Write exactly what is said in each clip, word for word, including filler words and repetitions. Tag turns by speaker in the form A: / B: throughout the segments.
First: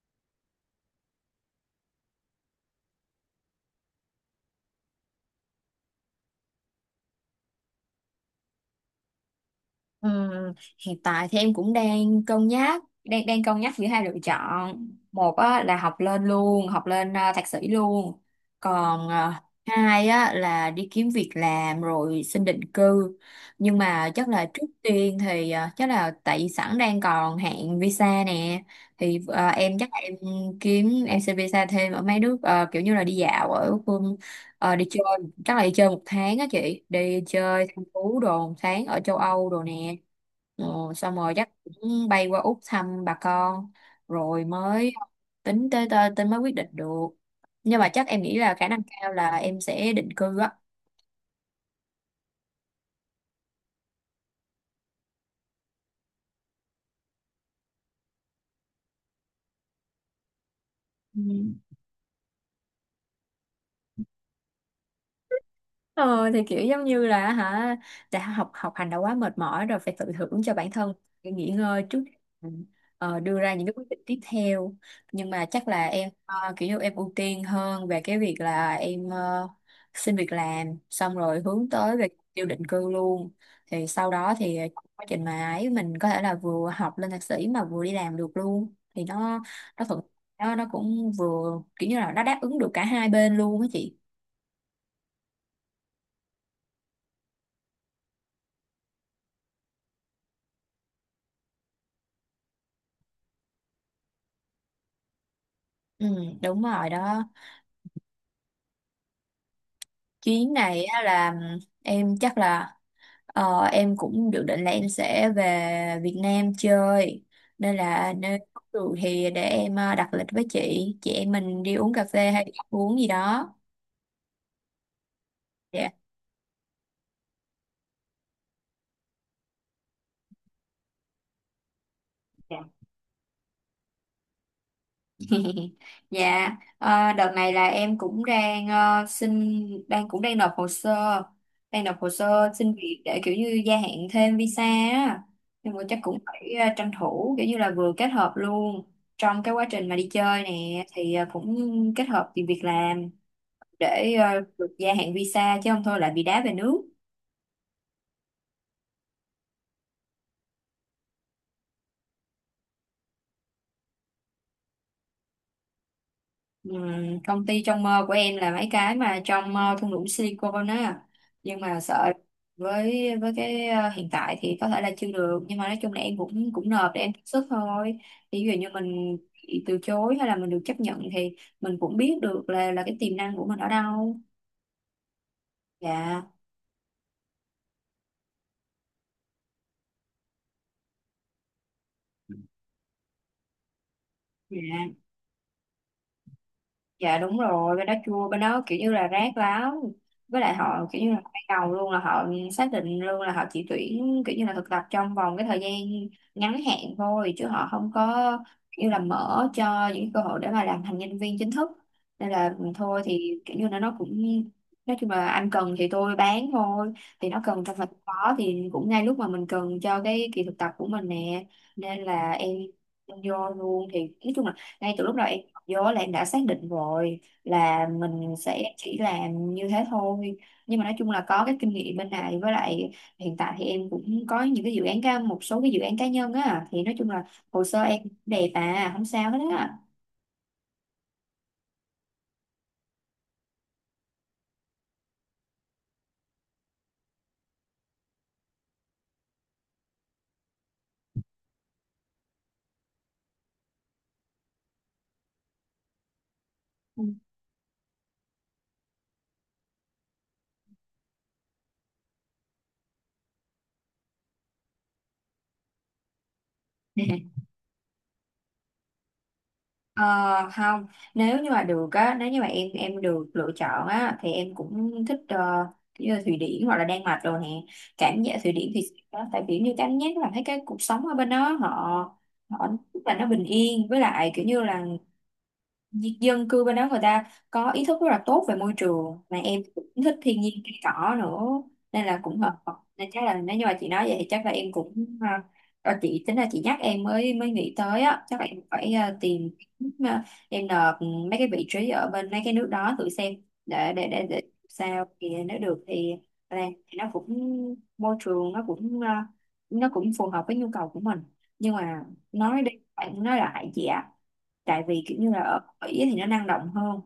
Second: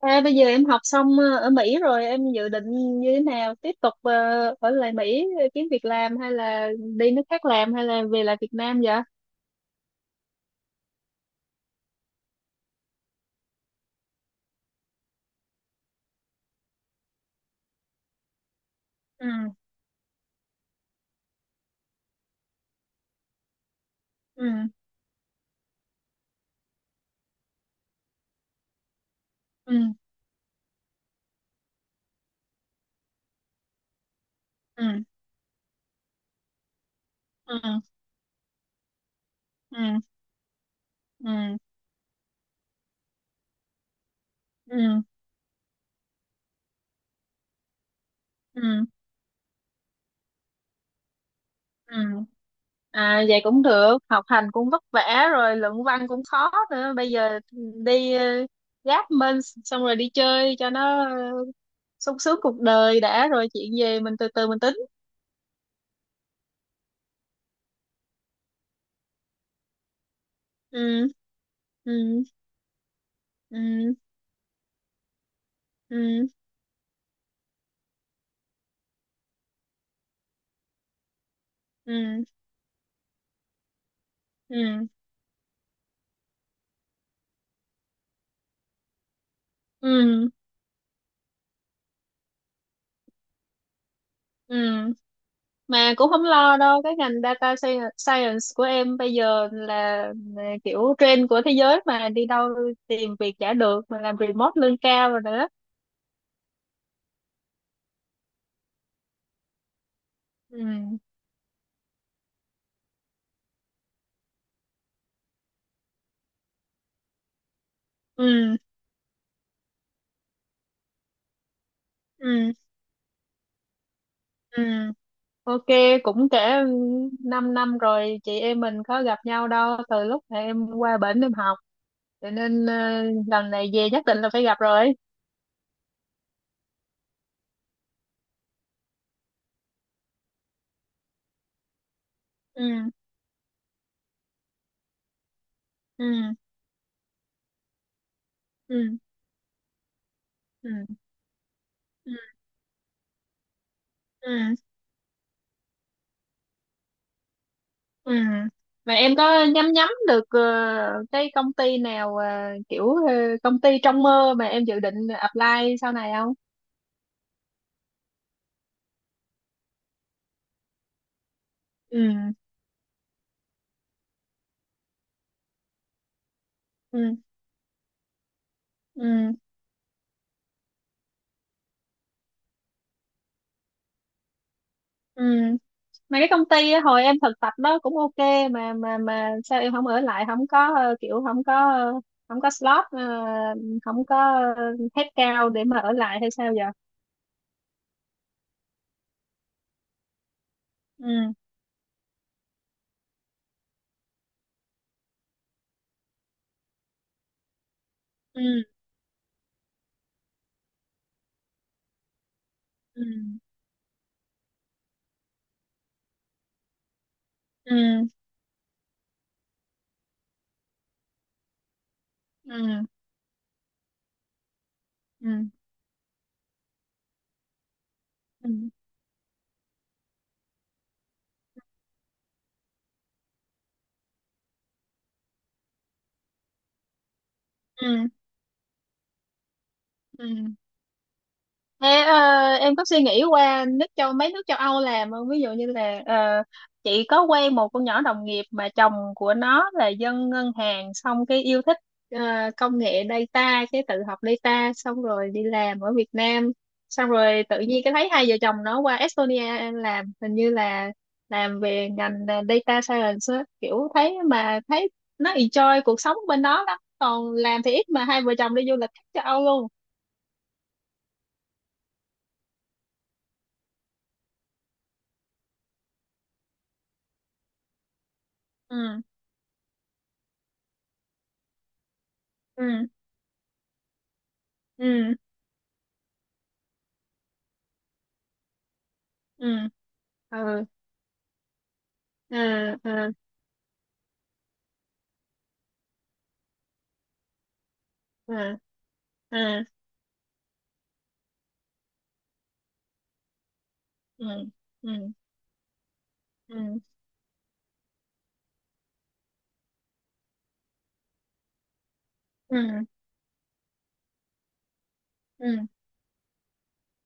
A: À, bây giờ em học xong ờ, ở Mỹ rồi em dự định như thế nào tiếp tục ờ, ở lại Mỹ ờ, kiếm việc làm hay là đi nước khác làm hay là về lại Việt Nam vậy?
B: Ừm, hiện tại thì em cũng đang cân nhắc đang đang cân nhắc giữa hai lựa chọn, một á, là học lên luôn học lên à, thạc sĩ luôn, còn
A: Ừ,
B: à, hai á, là đi kiếm việc làm rồi xin định cư. Nhưng mà chắc là
A: ừ,
B: trước tiên thì à, chắc là tại vì sẵn đang còn hạn visa nè, thì à,
A: ừ,
B: em chắc là em kiếm em xin visa thêm ở mấy nước, à, kiểu như là đi dạo ở phương à, đi
A: ừ,
B: chơi. Chắc là đi chơi một tháng á chị, đi chơi
A: ừ,
B: thăm thú đồ một tháng ở châu Âu đồ nè,
A: ừ,
B: ờ, xong rồi chắc
A: ừ,
B: cũng bay qua Úc thăm bà con, rồi
A: ừ,
B: mới tính tới tới, tới mới quyết định được. Nhưng mà chắc em nghĩ là khả năng
A: ừ,
B: cao là em sẽ định cư á.
A: ừ. À vậy cũng được, học hành cũng vất vả rồi luận văn cũng khó nữa. Bây giờ đi ờ, gáp minh xong rồi đi chơi cho nó ờ,
B: Ừ.
A: sung sướng cuộc đời đã rồi chuyện về mình từ từ mình tính.
B: Ờ thì kiểu giống như là hả, đã học học hành đã quá mệt mỏi rồi phải tự thưởng cho bản thân
A: Ừ,
B: nghỉ ngơi trước
A: ừ,
B: để ờ, đưa ra những cái quyết
A: ừ,
B: định tiếp theo. Nhưng mà chắc là em
A: ừ,
B: ờ, kiểu như em ưu tiên hơn về cái việc là em ờ, xin việc làm xong rồi hướng
A: ừ,
B: tới về
A: ừ.
B: tiêu định cư luôn, thì sau đó thì trong
A: Ừ,
B: quá trình mà ấy mình có thể là vừa học lên thạc sĩ mà vừa đi làm được luôn thì nó nó thuận,
A: ừ,
B: nó nó cũng vừa kiểu như là nó đáp ứng được cả hai bên luôn á chị.
A: ừ mà cũng không lo đâu cái ngành data sci- science của em bây giờ là là kiểu trend của thế giới mà đi đâu tìm việc chả được mà làm remote lương cao rồi nữa.
B: Ừ, đúng rồi đó. Chuyến này
A: Ừ,
B: á là em chắc là ờ, em cũng dự định là em sẽ về Việt Nam chơi, nên là nếu
A: ừ,
B: có được thì để em ờ, đặt lịch với chị chị em mình đi uống cà phê hay đi
A: ừ,
B: ăn uống gì đó.
A: ừ, ok
B: Dạ.
A: cũng kể 5 năm rồi chị em mình có gặp nhau đâu từ lúc mà em qua bển em học cho nên ờ, lần này về nhất định là phải gặp rồi.
B: Dạ, ờ, đợt này là em cũng đang ờ, xin đang cũng đang nộp hồ sơ, đang nộp hồ sơ
A: Ừ,
B: xin việc để kiểu như gia hạn thêm visa á. Nhưng mà chắc
A: ừ,
B: cũng phải ờ, tranh thủ kiểu như là vừa kết hợp luôn
A: ừ,
B: trong cái quá trình mà đi chơi
A: ừ,
B: nè thì ờ, cũng kết
A: ừ,
B: hợp tìm việc làm để ờ,
A: ừ.
B: được gia hạn visa chứ không thôi lại bị đá về nước.
A: Ừ. Mà em có nhắm nhắm được ờ, cái công ty nào ờ, kiểu ờ, công ty trong mơ mà em dự định apply sau này không?
B: Ừm, công ty trong mơ của em là mấy cái mà trong ờ, thung lũng Silicon á, nhưng mà
A: Ừ.
B: sợ với với cái ờ, hiện tại thì có thể là chưa được, nhưng mà nói chung là em cũng cũng nộp để em
A: Ừ.
B: thử sức thôi. Thì ví dụ như mình
A: Ừ.
B: bị từ chối hay là mình được chấp nhận thì mình cũng biết được là là cái tiềm năng của mình ở đâu.
A: Ừ. Mà
B: Dạ.
A: cái công ty á, hồi em thực tập đó cũng ok mà mà mà sao em không ở lại không có ờ, kiểu không có ờ, không có slot ờ, không có ờ,
B: Dạ.
A: headcount để mà ở lại hay sao giờ?
B: Dạ, đúng rồi. Bên đó chua, bên đó kiểu như là rác lắm, với lại họ kiểu như là
A: Ừ.
B: ban đầu luôn là họ xác định luôn là họ chỉ tuyển kiểu như là thực tập trong vòng cái thời gian ngắn hạn thôi chứ họ không có
A: Ừ.
B: kiểu như là mở cho những cơ hội để mà làm thành nhân viên chính thức. Nên là ừ, thôi
A: Ừ.
B: thì kiểu như là nó cũng nói chung là anh cần thì tôi bán thôi, thì nó cần trong phải
A: Ừ.
B: có thì cũng ngay lúc mà mình cần cho cái kỳ thực tập của mình nè, nên là em
A: Ừ.
B: em vô luôn thì nói chung là ngay từ lúc đầu
A: Ừ.
B: vô là em đã xác định rồi là mình
A: Ừ. Ừ.
B: sẽ chỉ làm như thế thôi. Nhưng mà nói chung là có cái kinh nghiệm bên này, với lại hiện tại thì em cũng có những cái dự án cá một số cái dự án cá nhân á, thì nói chung là hồ sơ em
A: Ừ.
B: đẹp à không sao hết á.
A: Ừ. Thế, ờ, em có suy nghĩ qua nước châu mấy nước châu Âu làm không? Ví dụ như là ờ, chị có quen một con nhỏ đồng nghiệp mà chồng của nó là dân ngân hàng xong cái yêu thích ờ, công nghệ data cái tự học data xong rồi đi làm ở Việt Nam
B: Ừ.
A: xong rồi tự nhiên cái thấy hai vợ chồng nó qua Estonia làm hình như là làm về ngành ờ, data science á. Kiểu thấy mà thấy nó enjoy cuộc sống bên đó lắm còn làm thì ít mà hai vợ chồng đi du lịch khắp châu Âu luôn.
B: Ờ, không, nếu như mà được á, nếu như mà em em được lựa chọn á thì em cũng thích ờ, như là Thụy Điển hoặc là Đan Mạch rồi nè. Cảm giác Thụy Điển thì
A: Ừ,
B: đó, tại kiểu như cảm giác là thấy cái cuộc sống ở bên đó họ họ
A: ừ,
B: rất là nó bình yên, với lại kiểu như là
A: ừ,
B: dân cư bên đó người ta có ý thức rất là tốt về môi trường mà
A: ừ,
B: em cũng thích thiên nhiên
A: ừ,
B: cây cỏ nữa, nên là
A: ừ,
B: cũng hợp hợp. Nên
A: ừ,
B: chắc là nếu như mà chị nói vậy thì chắc là em cũng à, ờ, chị tính là chị nhắc em mới mới nghĩ tới á, chắc là
A: ừ,
B: em phải à, tìm,
A: ừ,
B: à, em nộp mấy cái vị trí ở bên mấy cái nước đó thử xem, để để
A: ừ,
B: để, để
A: ừ,
B: sao thì nếu được thì là
A: ừ,
B: thì nó cũng môi trường nó cũng à, nó cũng phù hợp với nhu cầu của mình. Nhưng mà nói đi
A: ừ,
B: phải nói lại chị ạ, tại vì kiểu như là
A: ừ,
B: ở Ý thì nó năng động hơn,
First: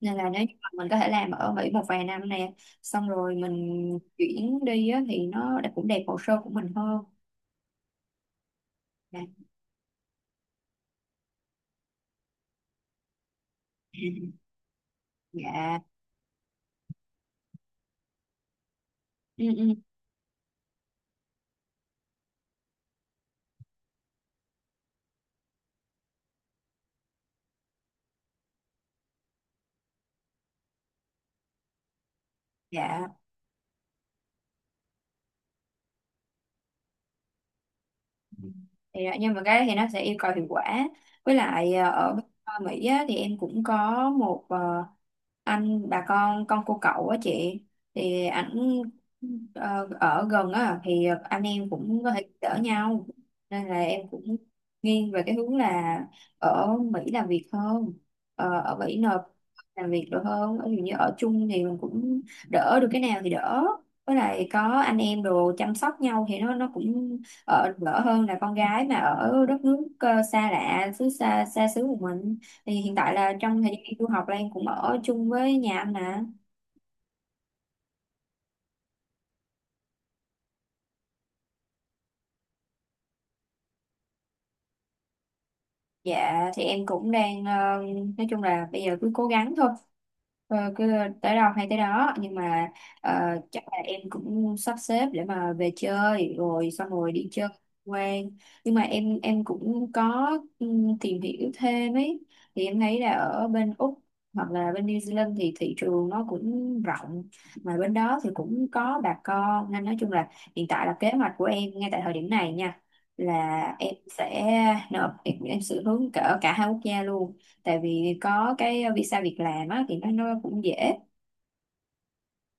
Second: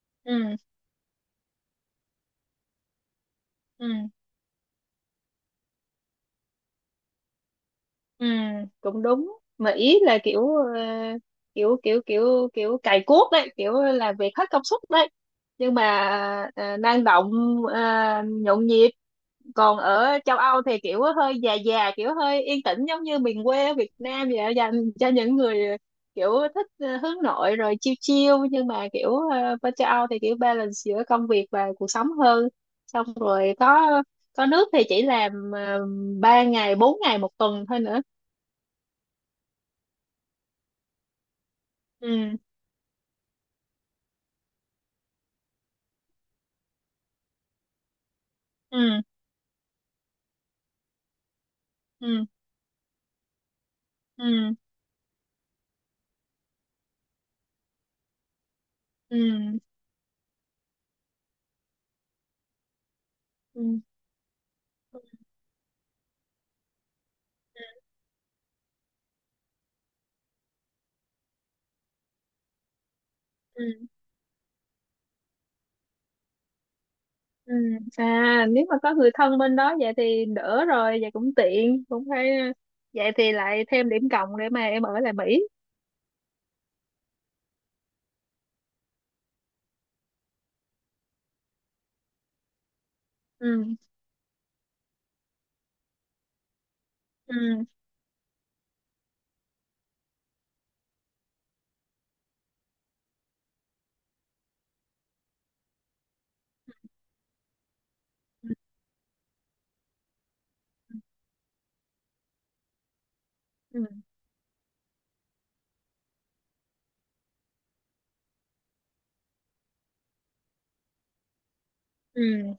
B: nên là nếu như
A: ừ,
B: mà mình có thể làm ở Mỹ một vài năm nè xong rồi
A: ừ,
B: mình chuyển đi á, thì nó đã- cũng đẹp hồ sơ của mình hơn.
A: ừ, cũng
B: Dạ.
A: đúng mà ý là kiểu ờ, kiểu kiểu kiểu kiểu cày cuốc đấy kiểu làm việc hết công suất đấy nhưng
B: Dạ.
A: mà ờ, năng động ờ, nhộn nhịp
B: Ừ, ừ.
A: còn ở châu Âu thì kiểu hơi già già kiểu hơi yên tĩnh giống như miền quê ở Việt Nam vậy dành cho những người kiểu thích ờ, hướng nội rồi chill chill nhưng mà kiểu ờ, bên châu Âu thì kiểu balance giữa công việc và cuộc sống hơn xong
B: Dạ
A: rồi có có nước thì chỉ làm uh, ba ngày bốn ngày một tuần thôi nữa.
B: thì à, nhưng mà cái đó thì nó sẽ yêu cầu hiệu quả, với lại à, ở bên
A: Ừ,
B: à, Mỹ á, thì em cũng có một à, anh bà con con cô cậu á chị, thì ảnh
A: ừ,
B: ờ, ở gần á thì anh em cũng có thể
A: ừ,
B: đỡ nhau, nên là em cũng
A: ừ,
B: nghiêng về cái hướng là ở Mỹ làm việc hơn. Ờ, ở Mỹ
A: ừ,
B: nộp
A: ừ,
B: làm việc được hơn, ví dụ như ở chung thì mình cũng đỡ được cái nào thì đỡ,
A: ừ,
B: với lại có anh em đồ chăm sóc nhau thì nó nó cũng
A: ừ,
B: ờ, đỡ hơn là con gái mà ở đất nước ờ, xa lạ xứ xa xa xứ của mình, thì hiện tại là trong thời
A: ừ.
B: gian đi du học là em cũng ở chung với nhà anh nè.
A: Ừ. À nếu mà có người thân bên đó vậy thì đỡ rồi vậy cũng tiện cũng phải vậy thì lại thêm điểm cộng để mà em ở lại Mỹ.
B: Dạ thì em cũng đang ờ, nói chung là bây giờ cứ cố gắng thôi. Ờ, cứ tới đâu hay tới đó, nhưng mà ờ, chắc
A: Ừ,
B: là em cũng sắp xếp để mà về chơi rồi xong rồi đi chơi
A: ừ,
B: quen. Nhưng mà em em cũng có ừm, tìm hiểu thêm ấy thì em thấy là ở bên Úc hoặc là bên New Zealand thì thị trường nó cũng rộng, mà bên đó thì
A: ừ,
B: cũng có bà con, nên nói chung là hiện tại là kế hoạch của em ngay tại thời điểm này nha là
A: ừ,
B: em sẽ nộp em, em sẽ hướng cỡ cả hai quốc gia luôn, tại vì có cái visa việc làm á thì nó nó cũng dễ.
A: ừ.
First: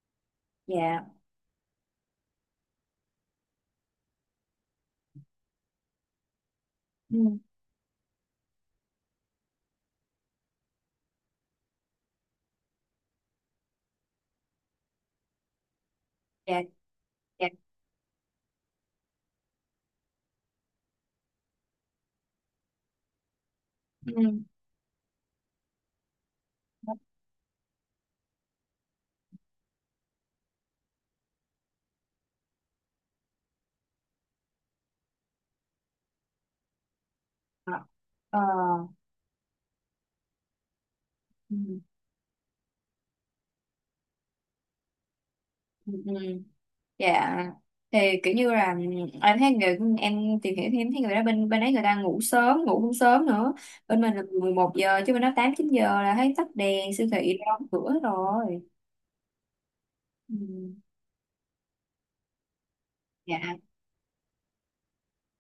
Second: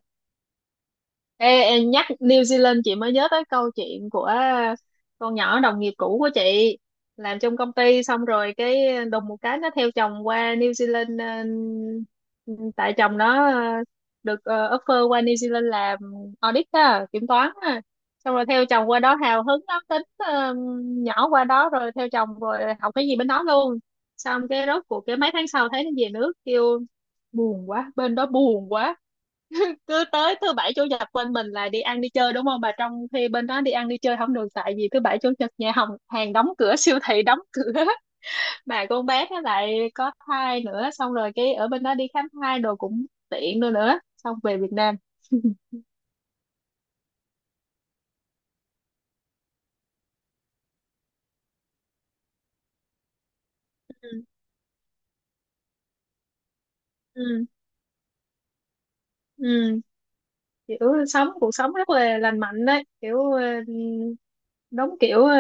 B: Dạ.
A: Ê, ê, nhắc New Zealand chị mới nhớ tới câu chuyện của con nhỏ đồng nghiệp cũ của chị
B: Ừ.
A: làm trong công ty xong rồi cái đùng một cái nó theo chồng qua New Zealand, ờ, tại chồng nó ờ, được ờ, offer qua New Zealand làm
B: Dạ.
A: audit á, kiểm
B: Dạ.
A: toán á. Xong rồi theo chồng qua đó hào hứng lắm tính ờ, nhỏ qua đó rồi theo chồng rồi học cái gì bên đó luôn
B: Ừ.
A: xong cái rốt cuộc cái mấy tháng sau thấy nó về nước kêu buồn quá bên đó buồn quá cứ tới thứ bảy chủ nhật bên mình là đi ăn đi chơi đúng không bà trong khi bên đó đi ăn đi chơi không được tại vì thứ bảy chủ nhật nhà hàng hàng đóng cửa siêu thị đóng cửa
B: Ờ, ờ,
A: mà con bé nó lại có thai nữa xong rồi cái
B: ừ,
A: ở bên đó đi khám thai đồ cũng tiện nữa nữa xong về Việt Nam.
B: ừ, ừ. Dạ thì kiểu như là ừ, em thấy người em tìm hiểu thì em thấy người đó bên bên ấy người ta ngủ sớm, ngủ cũng sớm nữa, bên
A: Ừ,
B: mình là mười một giờ chứ bên đó tám chín giờ là thấy tắt đèn siêu thị
A: ừ,
B: đóng cửa hết rồi.
A: ừ
B: Ừ.
A: kiểu sống cuộc sống rất là lành mạnh đấy kiểu ờ,
B: Dạ.
A: đúng kiểu ờ,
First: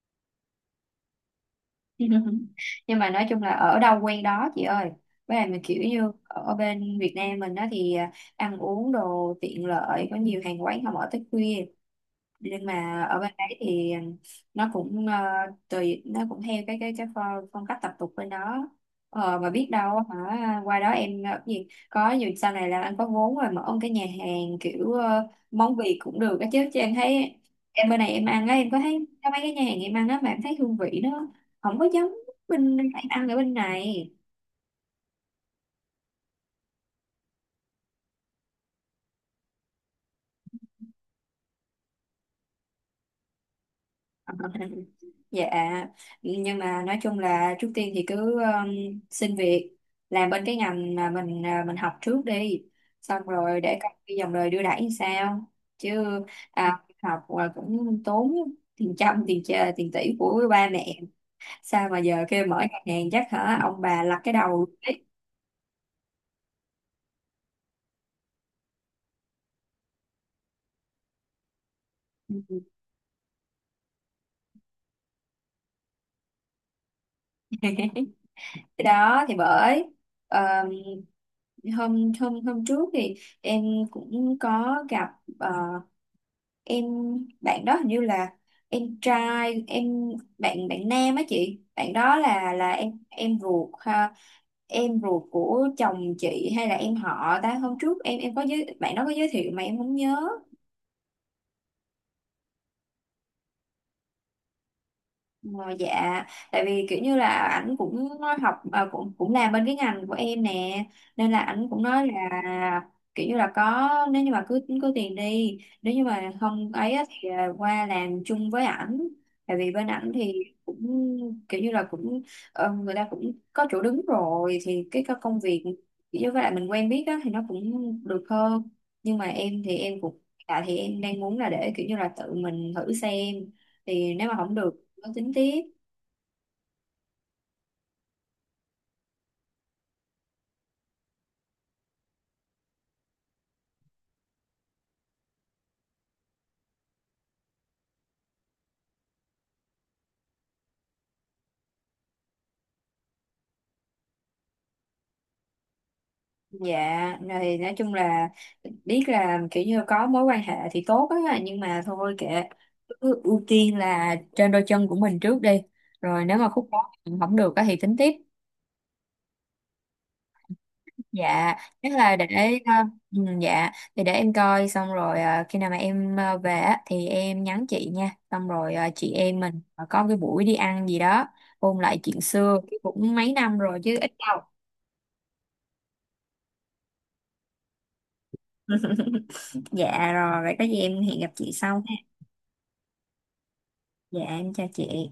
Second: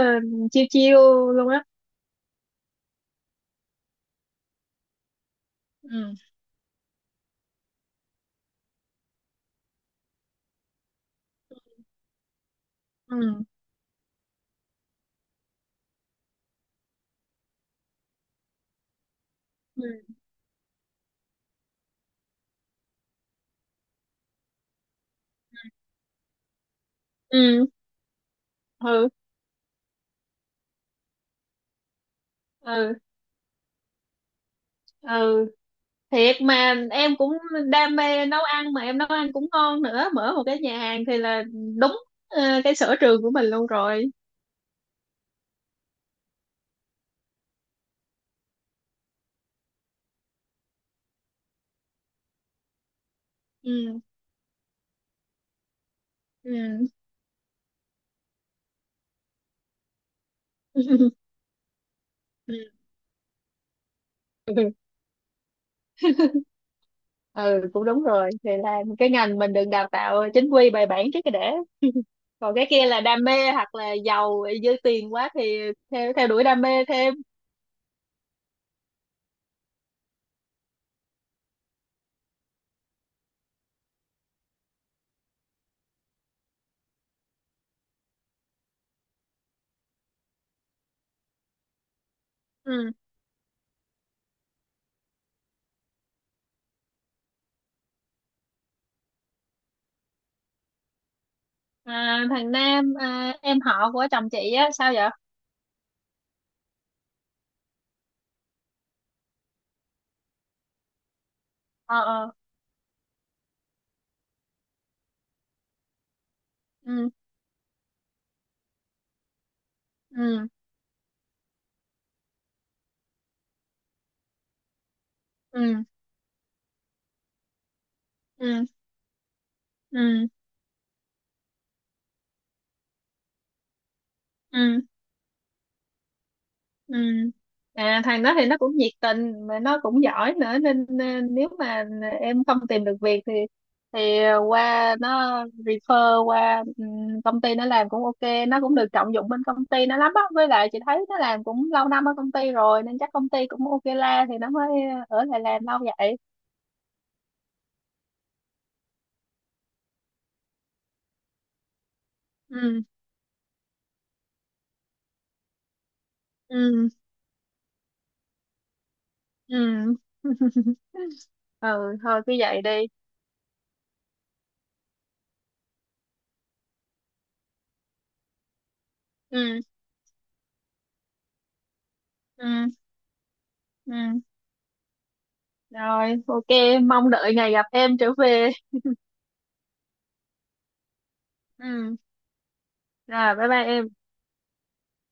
A: chiêu chiêu luôn á.
B: Nhưng mà nói chung là ở đâu quen đó chị ơi, với lại mình kiểu như
A: Ừ,
B: ở bên Việt Nam mình đó thì à, ăn uống đồ tiện lợi có nhiều hàng quán không, ở tới khuya, nhưng mà ở bên
A: ừ,
B: đấy thì nó cũng ờ, tùy nó cũng theo cái cái cái phong, phong cách tập tục bên đó. ờ, mà biết đâu
A: ừ,
B: hả, qua đó em ờ, cái gì có dù sau này là anh có vốn rồi mở ông cái nhà hàng kiểu ờ, món Việt cũng được á, chứ chứ em thấy
A: ừ,
B: em bên này em ăn á, em có thấy có mấy cái nhà hàng em ăn á mà em thấy hương vị nó không có giống bên em
A: ừ,
B: ăn ở bên này.
A: ừ thiệt mà em cũng đam mê nấu ăn mà em nấu ăn cũng ngon nữa mở một cái nhà hàng thì là đúng ờ, cái sở trường của mình luôn rồi.
B: Dạ, nhưng mà nói chung là trước tiên thì cứ um, xin việc làm bên cái ngành mà mình à, mình học trước đi, xong rồi để coi
A: Ừ,
B: cái dòng đời đưa đẩy như sao. Chứ à,
A: ừ,
B: học là cũng tốn tiền trăm tiền chè, tiền tỷ của ba mẹ. Sao mà giờ kêu
A: ừ,
B: mở ngân hàng chắc hả ông bà lắc cái đầu đấy.
A: ừ cũng đúng rồi thì là cái ngành mình đừng đào tạo chính quy bài bản trước cái để còn cái kia là đam mê hoặc là giàu dư tiền quá thì theo theo đuổi đam mê thêm.
B: Cái đó thì bởi um, hôm hôm hôm trước thì em cũng có gặp ờ, em bạn đó hình như là em trai em, bạn bạn nam á chị, bạn đó là là
A: Ừ,
B: em em ruột ha, em ruột của chồng chị hay là em họ ta. Hôm trước em em có giới bạn đó có giới thiệu mà em không nhớ.
A: à, thằng Nam à, em họ của chồng chị á sao vậy?
B: Ờ, dạ, tại vì kiểu như là ảnh cũng học à, cũng cũng làm bên cái ngành của em nè, nên là ảnh cũng
A: Ờ,
B: nói là
A: ờ,
B: kiểu như là có, nếu như mà cứ cứ tiền đi, nếu như mà không ấy á
A: ừ,
B: thì à, qua làm chung với ảnh, tại vì bên ảnh thì
A: ừ,
B: cũng kiểu như là cũng ờ, người ta cũng có chỗ đứng rồi thì cái co- công việc
A: ừ,
B: kiểu như với lại mình quen biết á thì nó cũng được
A: ừ,
B: hơn. Nhưng mà em thì em cũng,
A: ừ,
B: tại thì em đang muốn là để kiểu như là tự mình thử xem, thì nếu mà không được
A: ừ.
B: có tính tiếp.
A: Ừ. À, thằng đó thì nó cũng nhiệt tình mà nó cũng giỏi nữa nên, nên nếu mà em không tìm được việc thì thì qua nó refer qua ừm, công ty nó làm cũng ok, nó cũng được trọng dụng bên công ty nó lắm á với lại chị thấy nó làm cũng lâu năm ở công ty rồi nên chắc công ty cũng ok la thì nó mới ở lại làm lâu vậy.
B: Dạ này nói chung là biết là kiểu như có mối quan hệ thì tốt á nhưng mà thôi kệ,
A: Ừ,
B: cứ ưu tiên là trên đôi chân của mình trước đi, rồi nếu mà khúc
A: ừ,
B: đó không được á thì tính tiếp.
A: ừ,
B: Dạ
A: ừ
B: chắc là
A: thôi
B: để
A: cứ vậy
B: ờ,
A: đi.
B: ừ, dạ thì để em coi xong rồi ờ, khi nào mà em ờ, về á thì em nhắn chị nha, xong rồi ờ, chị em
A: Ừ,
B: mình ờ, có cái buổi đi ăn gì đó, ôn lại chuyện xưa
A: ừ,
B: cũng mấy năm rồi chứ ít
A: ừ
B: đâu.
A: rồi ok mong đợi ngày gặp em trở về.
B: Dạ rồi vậy có gì em hẹn gặp chị sau.
A: Ừ. Rồi, bye bye em.
B: Dạ em chào chị.